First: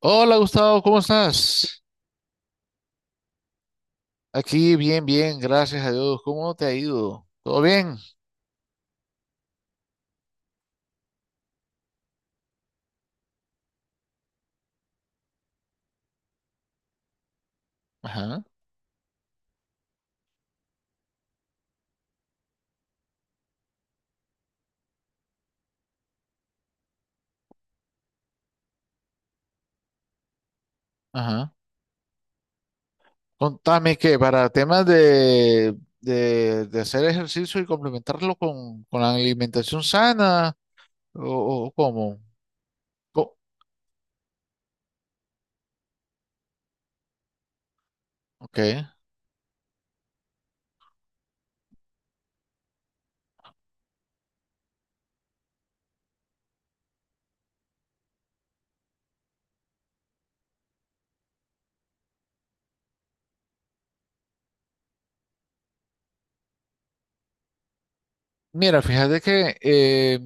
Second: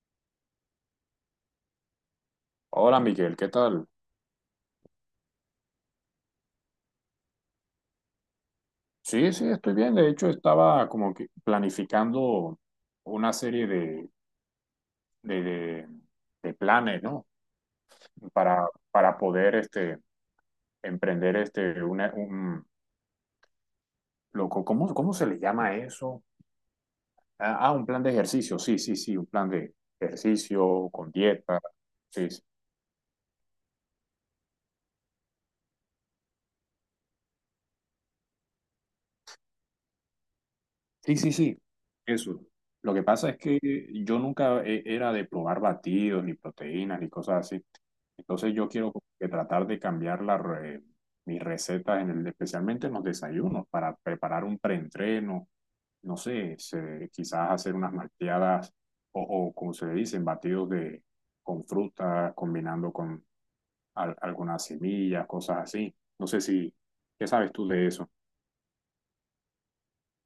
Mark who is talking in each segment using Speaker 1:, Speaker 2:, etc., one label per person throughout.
Speaker 1: Hola Gustavo, ¿cómo estás?
Speaker 2: Hola Miguel, ¿qué tal?
Speaker 1: Aquí bien, bien, gracias a Dios. ¿Cómo te ha ido? ¿Todo bien?
Speaker 2: Sí, sí, estoy bien. De hecho, estaba como que planificando una serie de, de- de planes, ¿no?
Speaker 1: Ajá,
Speaker 2: Para poder emprender loco, ¿cómo se le llama eso? Un plan de ejercicio. Sí, sí, sí, un plan de ejercicio con
Speaker 1: ajá.
Speaker 2: dieta. Sí, sí,
Speaker 1: Contame que para temas de hacer ejercicio y complementarlo con la alimentación sana
Speaker 2: sí, sí, sí,
Speaker 1: o cómo.
Speaker 2: eso. Lo que pasa
Speaker 1: Co-
Speaker 2: es que yo nunca era de probar batidos, ni proteínas, ni cosas así. Entonces
Speaker 1: ok.
Speaker 2: yo quiero como que tratar de cambiar mis recetas, especialmente en los desayunos, para preparar un preentreno, no sé, quizás hacer unas malteadas o, como se le dicen, batidos de, con fruta, combinando con algunas semillas, cosas así. No sé si, ¿qué sabes tú de eso?
Speaker 1: Mira, fíjate que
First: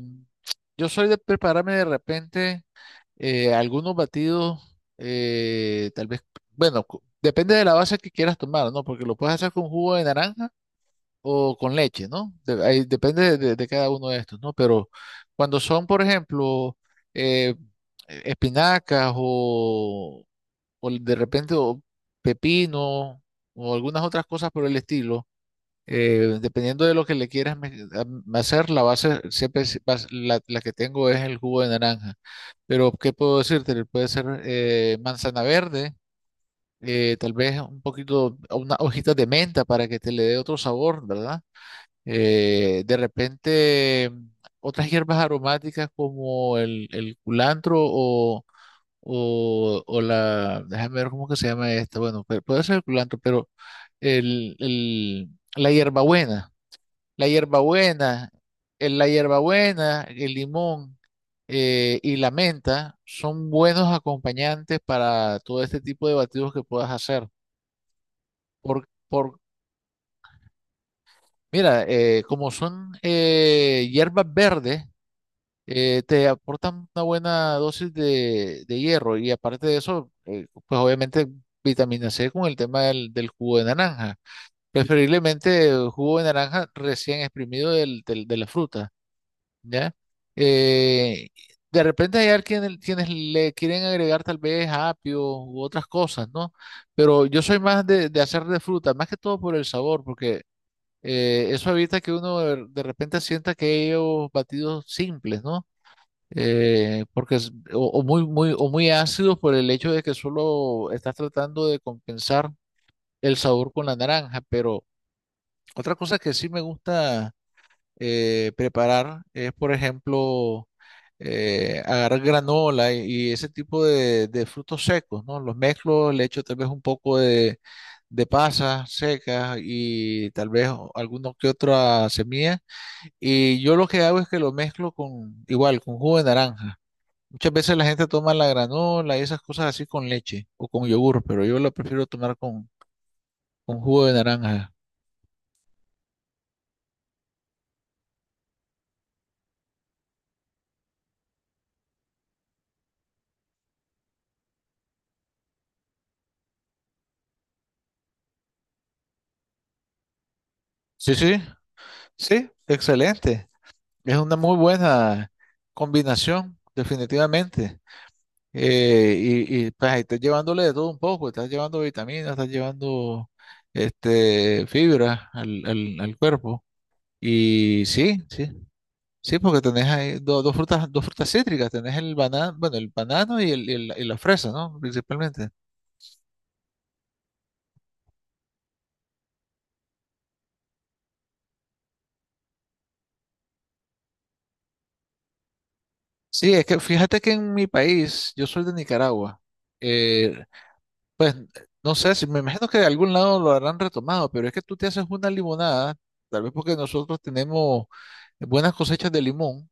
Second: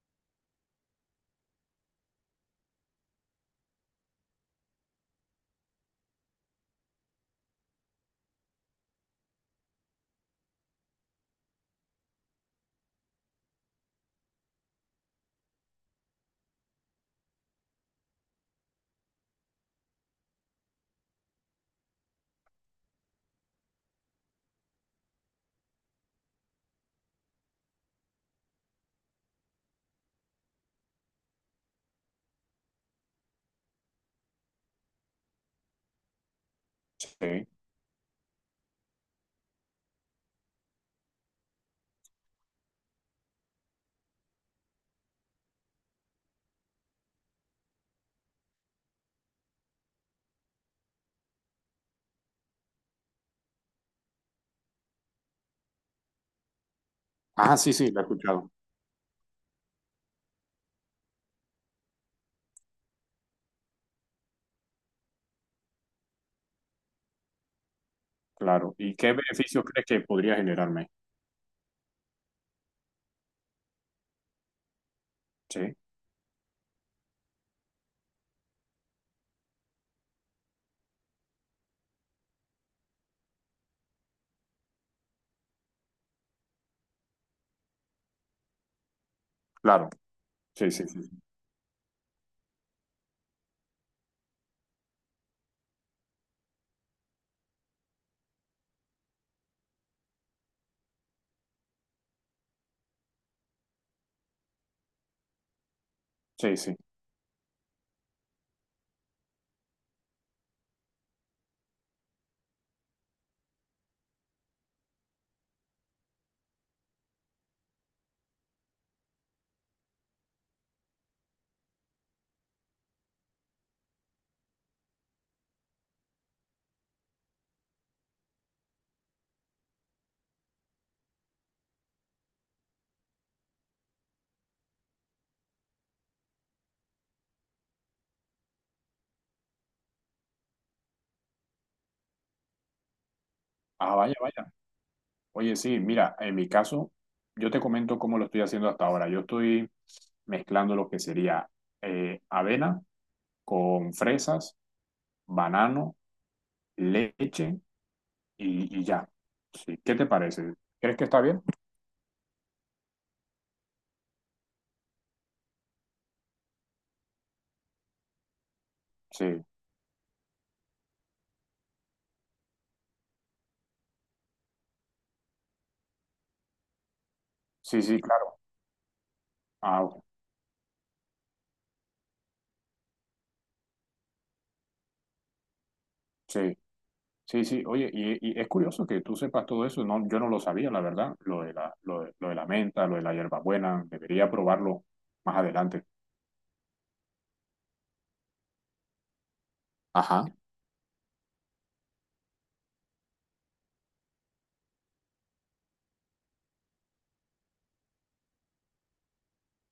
Speaker 1: yo soy de prepararme de repente algunos batidos, tal vez, bueno, depende de la base que quieras tomar, ¿no? Porque lo puedes hacer con jugo de naranja o con leche, ¿no? Ahí depende de cada uno de estos, ¿no? Pero cuando son, por ejemplo, eh, espinacas o de repente o pepino o algunas otras cosas por el estilo, dependiendo de lo que le quieras hacer, la base siempre la que tengo es el jugo de naranja. Pero, ¿qué puedo decirte? Puede ser manzana verde. Tal
Speaker 2: Sí.
Speaker 1: vez un poquito, unas hojitas de menta para que te le dé otro sabor, ¿verdad? De repente, otras hierbas aromáticas como el culantro o la, déjame ver cómo que se llama esta, bueno, pero puede ser el culantro, pero el, el- la hierbabuena, la
Speaker 2: Ah, sí, sí, la he
Speaker 1: hierbabuena,
Speaker 2: escuchado.
Speaker 1: el limón y la menta son buenos acompañantes para todo este tipo de batidos que puedas hacer.
Speaker 2: Claro.
Speaker 1: Por,
Speaker 2: ¿Y qué
Speaker 1: por,
Speaker 2: beneficios crees que podría generarme?
Speaker 1: Mira, como son hierbas verdes,
Speaker 2: Sí,
Speaker 1: te aportan una buena dosis de hierro y aparte de eso, pues obviamente vitamina C con el tema del jugo de naranja, preferiblemente jugo de naranja recién exprimido de la fruta,
Speaker 2: claro.
Speaker 1: ¿ya?
Speaker 2: Sí, sí, sí.
Speaker 1: Eh, de repente hay quienes le quieren agregar tal vez apio u otras cosas, ¿no? Pero yo soy más de hacer de fruta, más que todo por el sabor, porque eso evita que uno de repente sienta que ellos batidos simples, ¿no?
Speaker 2: Sí, sí.
Speaker 1: Porque es, o muy, muy, o muy ácidos por el hecho de que solo estás tratando de compensar el sabor con la naranja. Pero otra cosa que sí me gusta preparar es, por ejemplo, agarrar granola y ese tipo de frutos secos, ¿no? Los mezclo, le echo tal vez un poco de pasas secas y tal vez alguno que otra semilla. Y yo lo que hago es que lo mezclo con, igual, con jugo de naranja. Muchas veces la gente toma la granola y esas cosas así con leche o con yogur, pero yo la prefiero tomar con
Speaker 2: Ah,
Speaker 1: jugo de
Speaker 2: vaya, vaya.
Speaker 1: naranja.
Speaker 2: Oye, sí, mira, en mi caso, yo te comento cómo lo estoy haciendo hasta ahora. Yo estoy mezclando lo que sería avena con fresas, banano, leche y ya. Sí, ¿qué te parece? ¿Crees que
Speaker 1: Sí,
Speaker 2: está
Speaker 1: sí,
Speaker 2: bien?
Speaker 1: sí, excelente. Es una muy buena combinación, definitivamente.
Speaker 2: Sí,
Speaker 1: Pues ahí estás llevándole de todo un poco, estás llevando vitaminas, estás llevando este, fibra al cuerpo.
Speaker 2: sí,
Speaker 1: Y
Speaker 2: sí,
Speaker 1: sí,
Speaker 2: claro.
Speaker 1: sí, sí, porque
Speaker 2: Ah,
Speaker 1: tenés
Speaker 2: ok.
Speaker 1: ahí dos frutas cítricas, tenés el banano, bueno, el banano y la fresa, ¿no? Principalmente.
Speaker 2: Sí, sí, sí. Oye, y es curioso que tú sepas todo eso. No, yo no lo sabía, la verdad, lo de la menta, lo de la hierbabuena. Debería probarlo más adelante.
Speaker 1: Sí, es que fíjate que en mi país, yo soy de Nicaragua,
Speaker 2: Ajá,
Speaker 1: eh, pues no sé, si, me imagino que de algún lado lo habrán retomado, pero es que tú te haces una limonada, tal vez porque nosotros tenemos buenas cosechas de limón,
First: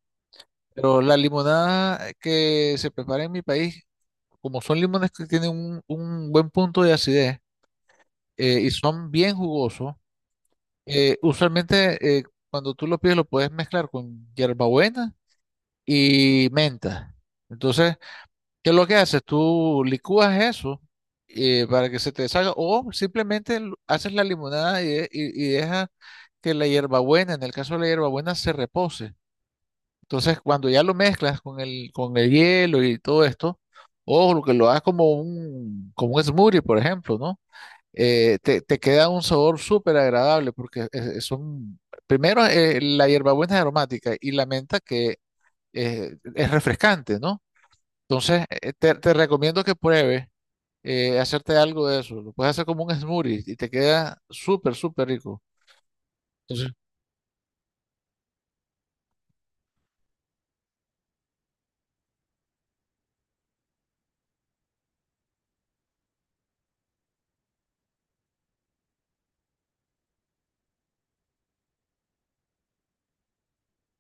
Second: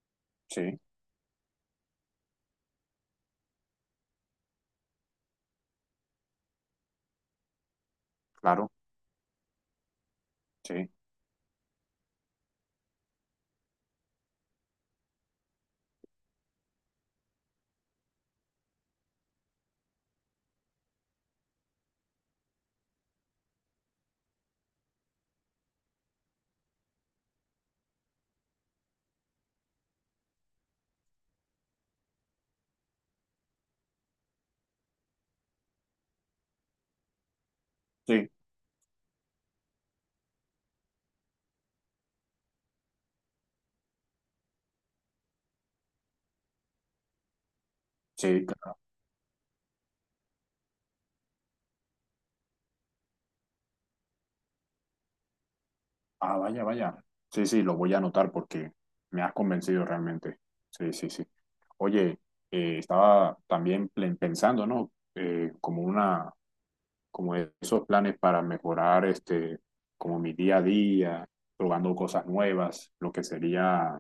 Speaker 2: sí,
Speaker 1: pero la limonada que se prepara en mi país, como son limones que tienen un buen punto de acidez y
Speaker 2: claro,
Speaker 1: son bien jugosos,
Speaker 2: sí,
Speaker 1: usualmente cuando tú lo pides lo puedes mezclar con hierbabuena y menta. Entonces, ¿qué es lo que haces? Tú licúas eso para que se te salga o simplemente haces la limonada y dejas que la hierbabuena, en el caso de la hierbabuena, se repose. Entonces, cuando ya lo mezclas con el hielo y todo esto, o lo que lo hagas como un smoothie, por ejemplo, ¿no?
Speaker 2: sí,
Speaker 1: Te queda un sabor súper agradable porque son, primero, la hierbabuena es aromática y la menta que es refrescante, ¿no? Entonces,
Speaker 2: sí.
Speaker 1: te recomiendo que pruebes hacerte algo de eso. Lo puedes hacer como un smoothie y te queda súper, súper rico.
Speaker 2: Ah, vaya,
Speaker 1: Entonces,
Speaker 2: vaya. Sí, sí, lo voy a anotar porque me has convencido realmente. Sí, sí, sí. Oye, estaba también pensando, ¿no? Como esos planes para mejorar como mi día a día, probando cosas nuevas, lo que sería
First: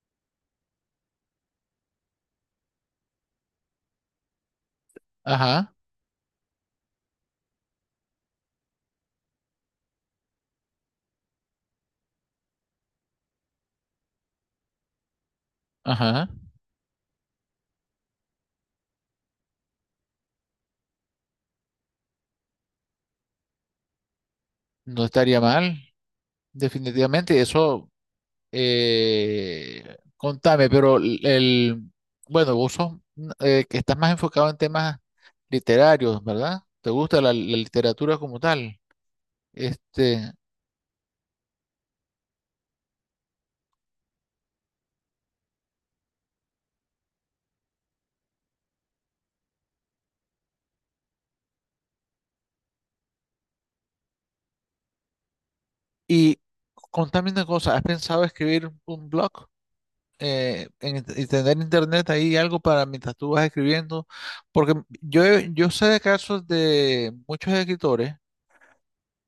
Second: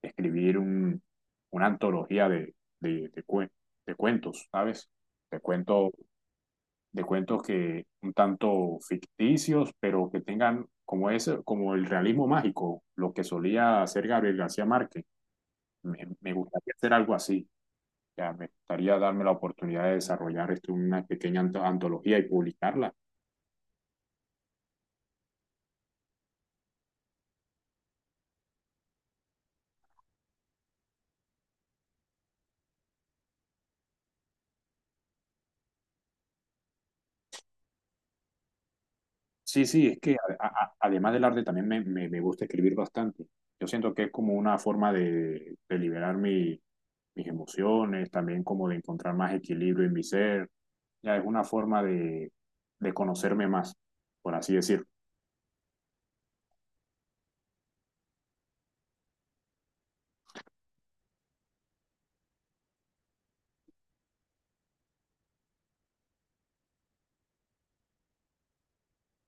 Speaker 2: escribir una antología de, de cue- de cuentos, ¿sabes? De
Speaker 1: ajá,
Speaker 2: cuentos de cuentos que un tanto ficticios, pero que tengan como ese, como el realismo mágico, lo que solía hacer Gabriel García Márquez.
Speaker 1: ajá.
Speaker 2: Me gustaría hacer algo así. Ya, me gustaría darme la oportunidad de desarrollar esto una pequeña antología y publicarla.
Speaker 1: No estaría mal, definitivamente. Eso, contame, pero bueno, vos sos, que estás más enfocado en temas literarios, ¿verdad? ¿Te gusta la literatura como tal?
Speaker 2: Sí, sí, es que
Speaker 1: Este,
Speaker 2: además del arte también me gusta escribir bastante. Yo siento que es como una forma de liberar mis emociones, también como de encontrar más equilibrio en mi ser. Ya es una forma de conocerme más, por así decirlo.
Speaker 1: y contame una cosa, ¿has pensado escribir un blog? Y tener internet ahí algo para mientras tú vas escribiendo, porque yo sé de casos de muchos escritores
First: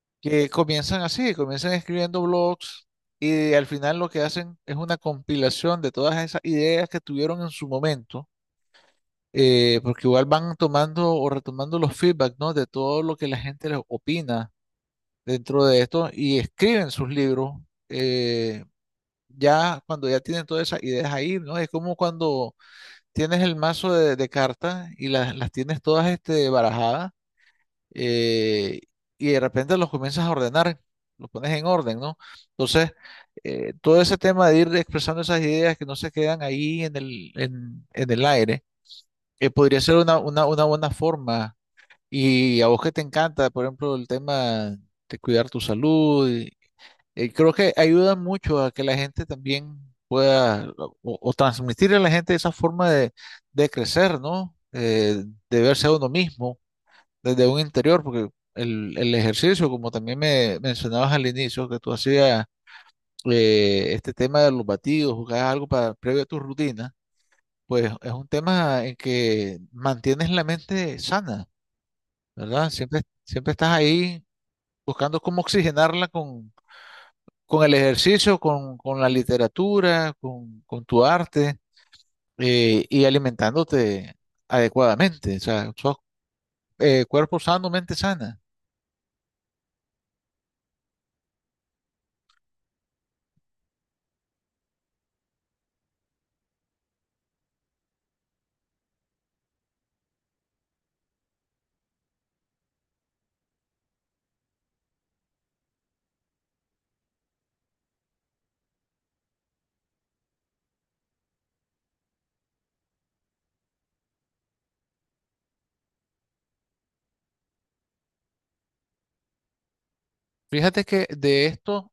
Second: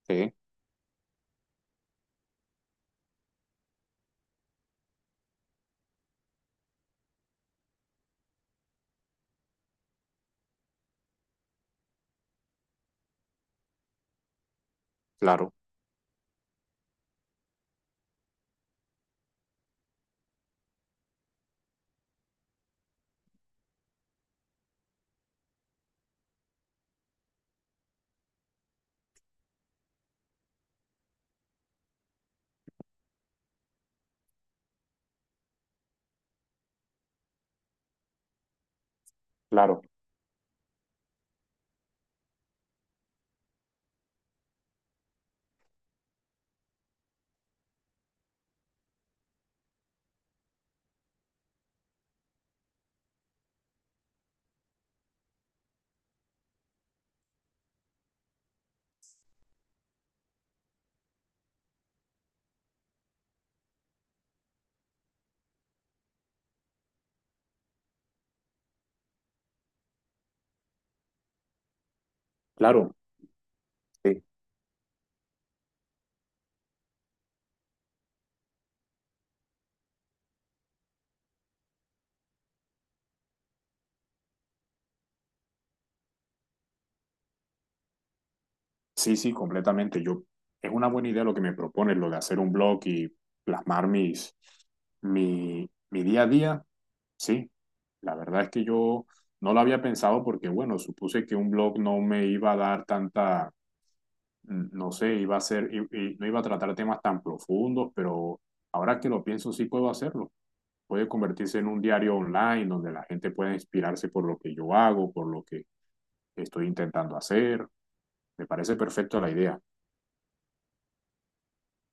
Speaker 2: Sí,
Speaker 1: que comienzan así, comienzan escribiendo blogs y al final lo que hacen es una compilación de todas esas ideas que tuvieron en su momento, porque igual van tomando o retomando los feedback, ¿no?, de todo lo que la gente les opina
Speaker 2: claro,
Speaker 1: dentro de esto y escriben sus libros. eh, Ya cuando ya tienen todas esas ideas ahí, ¿no? Es como cuando tienes el mazo de cartas y las tienes todas barajadas eh, y de repente los comienzas a ordenar, los pones en orden, ¿no? Entonces, todo ese tema de ir expresando esas ideas que no se quedan ahí en el aire, podría
Speaker 2: claro,
Speaker 1: ser una buena forma. Y a vos que te encanta, por ejemplo, el tema de cuidar tu salud, creo que ayuda mucho a que la gente también pueda o transmitirle a la gente esa forma de crecer, ¿no? De verse a uno mismo desde un interior, porque el ejercicio, como también me mencionabas al inicio, que tú hacías este tema de los batidos, jugabas algo para, previo a tu rutina, pues es un tema en que mantienes la mente sana, ¿verdad?
Speaker 2: claro.
Speaker 1: Siempre, siempre estás
Speaker 2: Sí,
Speaker 1: ahí buscando cómo oxigenarla con el ejercicio, con la literatura, con tu arte y alimentándote adecuadamente. O sea, sos cuerpo sano, mente sana.
Speaker 2: sí, sí, completamente. Es una buena idea lo que me propones, lo de hacer un blog y plasmar mi día a día. Sí, la verdad es que yo no lo había pensado porque, bueno, supuse que un blog no me iba a dar tanta, no sé, iba a ser, no iba a tratar temas tan profundos, pero ahora que lo pienso sí puedo hacerlo. Puede convertirse en un diario online donde la gente pueda inspirarse por lo que yo hago, por lo que estoy intentando hacer. Me parece perfecto la idea.
Speaker 1: Fíjate que de esto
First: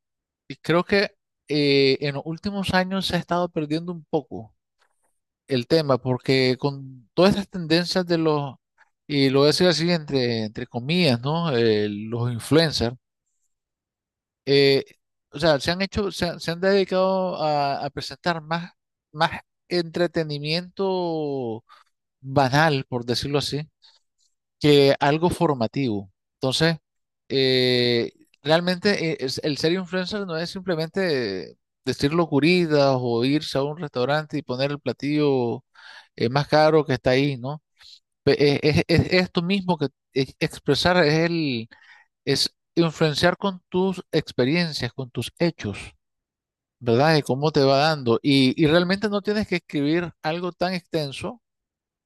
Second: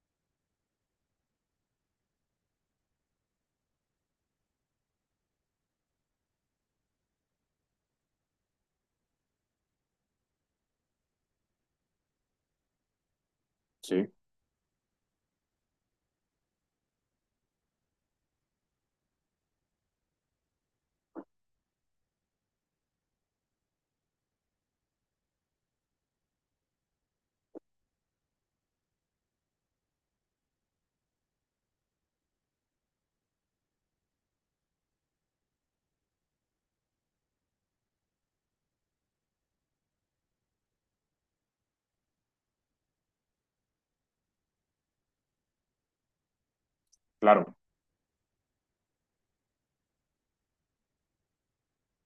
Speaker 1: y creo que en los últimos años se ha estado perdiendo un poco el tema porque con todas estas tendencias de los, y lo voy a decir así entre comillas, ¿no? Los influencers
Speaker 2: Sí,
Speaker 1: eh, o sea, se han hecho, se han dedicado a presentar más, más entretenimiento banal, por decirlo así, que algo formativo. Entonces, eh, realmente el ser influencer no es simplemente decir locuridas o irse a un restaurante y poner el platillo más caro que está ahí, ¿no? Es tú mismo que expresar, es influenciar con tus experiencias, con tus hechos, ¿verdad? De cómo
Speaker 2: claro,
Speaker 1: te va dando. Y realmente no tienes que escribir algo tan extenso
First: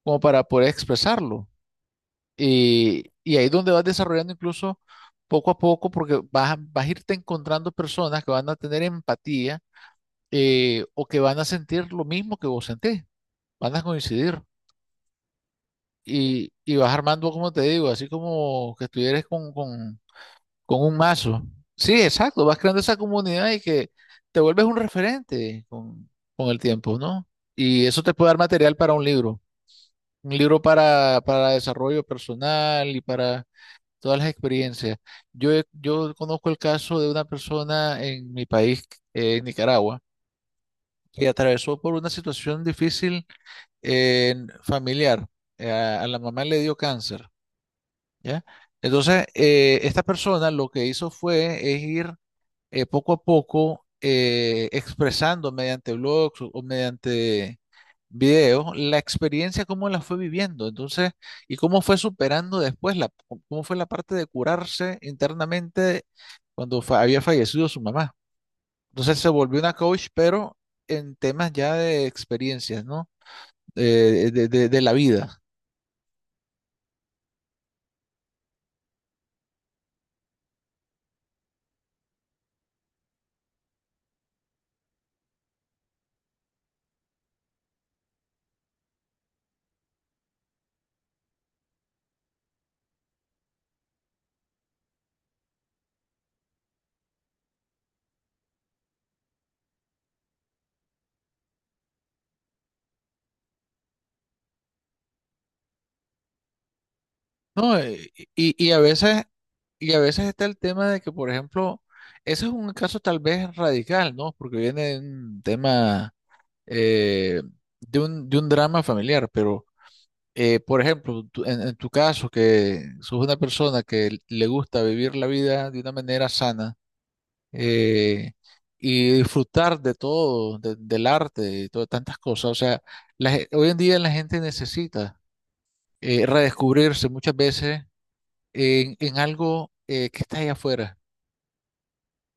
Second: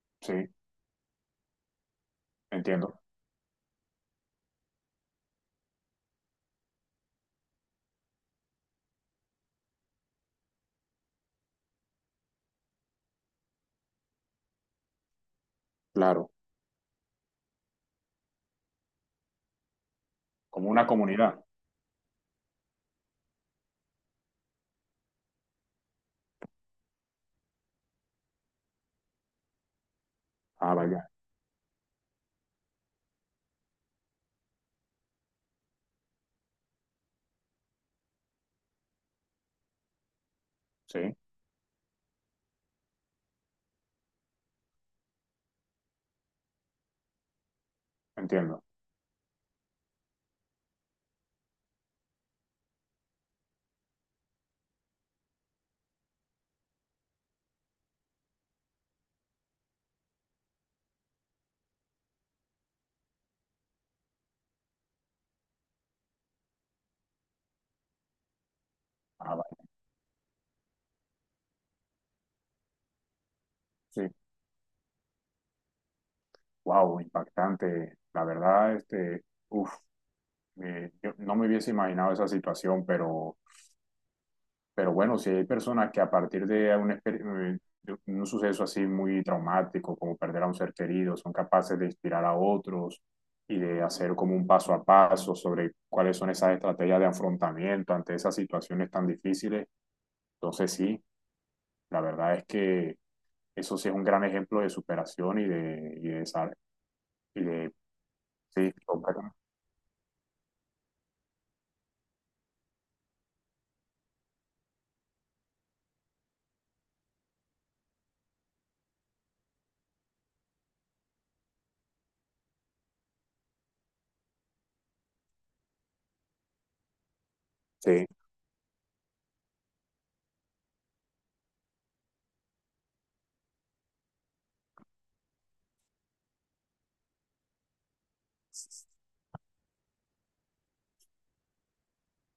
Speaker 1: como para
Speaker 2: sí,
Speaker 1: poder expresarlo.
Speaker 2: entiendo,
Speaker 1: Y ahí es donde vas desarrollando incluso poco a poco, porque vas a irte encontrando personas que van a tener empatía, o que van a sentir lo mismo que vos sentís, van a coincidir.
Speaker 2: claro,
Speaker 1: Y vas armando, como te digo, así como que estuvieras con, con,
Speaker 2: como
Speaker 1: con
Speaker 2: una
Speaker 1: un mazo.
Speaker 2: comunidad.
Speaker 1: Sí, exacto, vas creando esa comunidad y que te vuelves un referente con el tiempo, ¿no? Y eso te puede dar material para un libro
Speaker 2: Ah, vaya,
Speaker 1: para desarrollo personal y para todas las experiencias. Yo conozco el caso de una persona en mi país, en Nicaragua,
Speaker 2: sí,
Speaker 1: que atravesó por una situación difícil, eh, familiar. A la mamá le dio cáncer, ¿ya?
Speaker 2: entiendo.
Speaker 1: Entonces, esta persona lo que hizo fue es ir, poco a poco, expresando mediante blogs o mediante videos la experiencia, cómo la fue viviendo, entonces, y cómo fue superando después, cómo fue la parte de curarse internamente cuando había fallecido su mamá. Entonces se
Speaker 2: Ah, vaya,
Speaker 1: volvió una coach, pero en temas ya de experiencias, ¿no?
Speaker 2: sí.
Speaker 1: De la vida.
Speaker 2: Wow, impactante. La verdad, uf, yo no me hubiese imaginado esa situación, pero bueno, si hay personas que a partir de un suceso así muy traumático, como perder a un ser querido, son capaces de inspirar a otros y de hacer como un paso a paso sobre cuáles son esas estrategias de afrontamiento ante esas situaciones tan difíciles. Entonces, sí, la verdad es que eso sí es un gran ejemplo de superación y de, sal- y de,
Speaker 1: No, y, y
Speaker 2: sí,
Speaker 1: a veces,
Speaker 2: completamente.
Speaker 1: y a veces está el tema de que, por ejemplo, ese es un caso tal vez radical, ¿no? Porque viene de un tema, eh, de un drama familiar, pero, por ejemplo, en tu caso, que sos una persona que le gusta vivir la vida de una manera sana
Speaker 2: Sí,
Speaker 1: eh, y disfrutar de todo, del arte y todas tantas cosas, o sea, hoy en día la gente necesita redescubrirse muchas veces en algo que está ahí afuera,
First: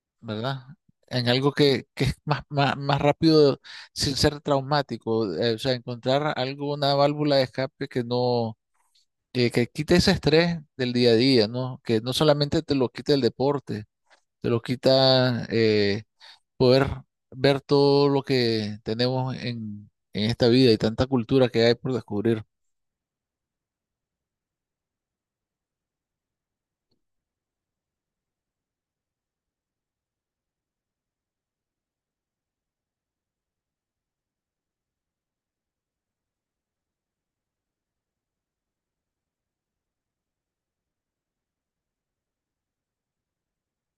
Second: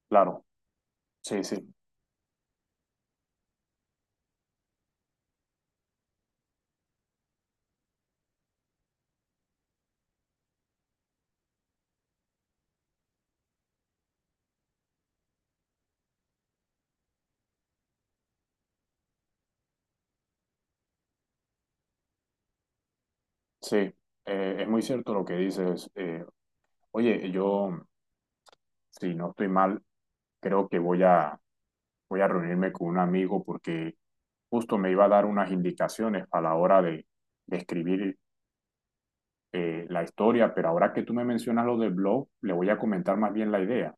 Speaker 2: claro.
Speaker 1: ¿verdad? En
Speaker 2: Sí,
Speaker 1: algo
Speaker 2: sí,
Speaker 1: que es más rápido sin ser traumático, o sea, encontrar algo, una válvula de escape que no, que quite ese estrés del día a día, ¿no? Que no solamente te lo quita el deporte, te lo quita, poder ver todo lo que tenemos en esta vida y tanta cultura que hay por descubrir.
Speaker 2: sí. Es muy cierto lo que dices. Oye, yo, si no estoy mal, creo que voy a reunirme con un amigo porque justo me iba a dar unas indicaciones a la hora de escribir la historia, pero ahora que tú me mencionas lo del blog, le voy a comentar más bien la idea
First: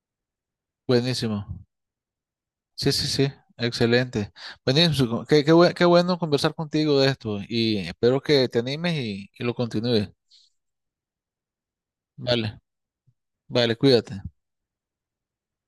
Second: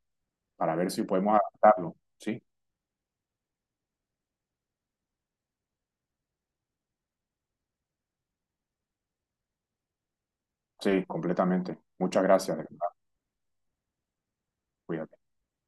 Speaker 2: para ver si podemos
Speaker 1: Buenísimo.
Speaker 2: adaptarlo. Sí,
Speaker 1: Sí, sí, sí, excelente. Buenísimo, qué bueno conversar contigo de esto y espero que te animes y lo continúes.
Speaker 2: sí, completamente. Muchas gracias,
Speaker 1: Vale,
Speaker 2: de verdad.
Speaker 1: vale, cuídate.
Speaker 2: Cuídate.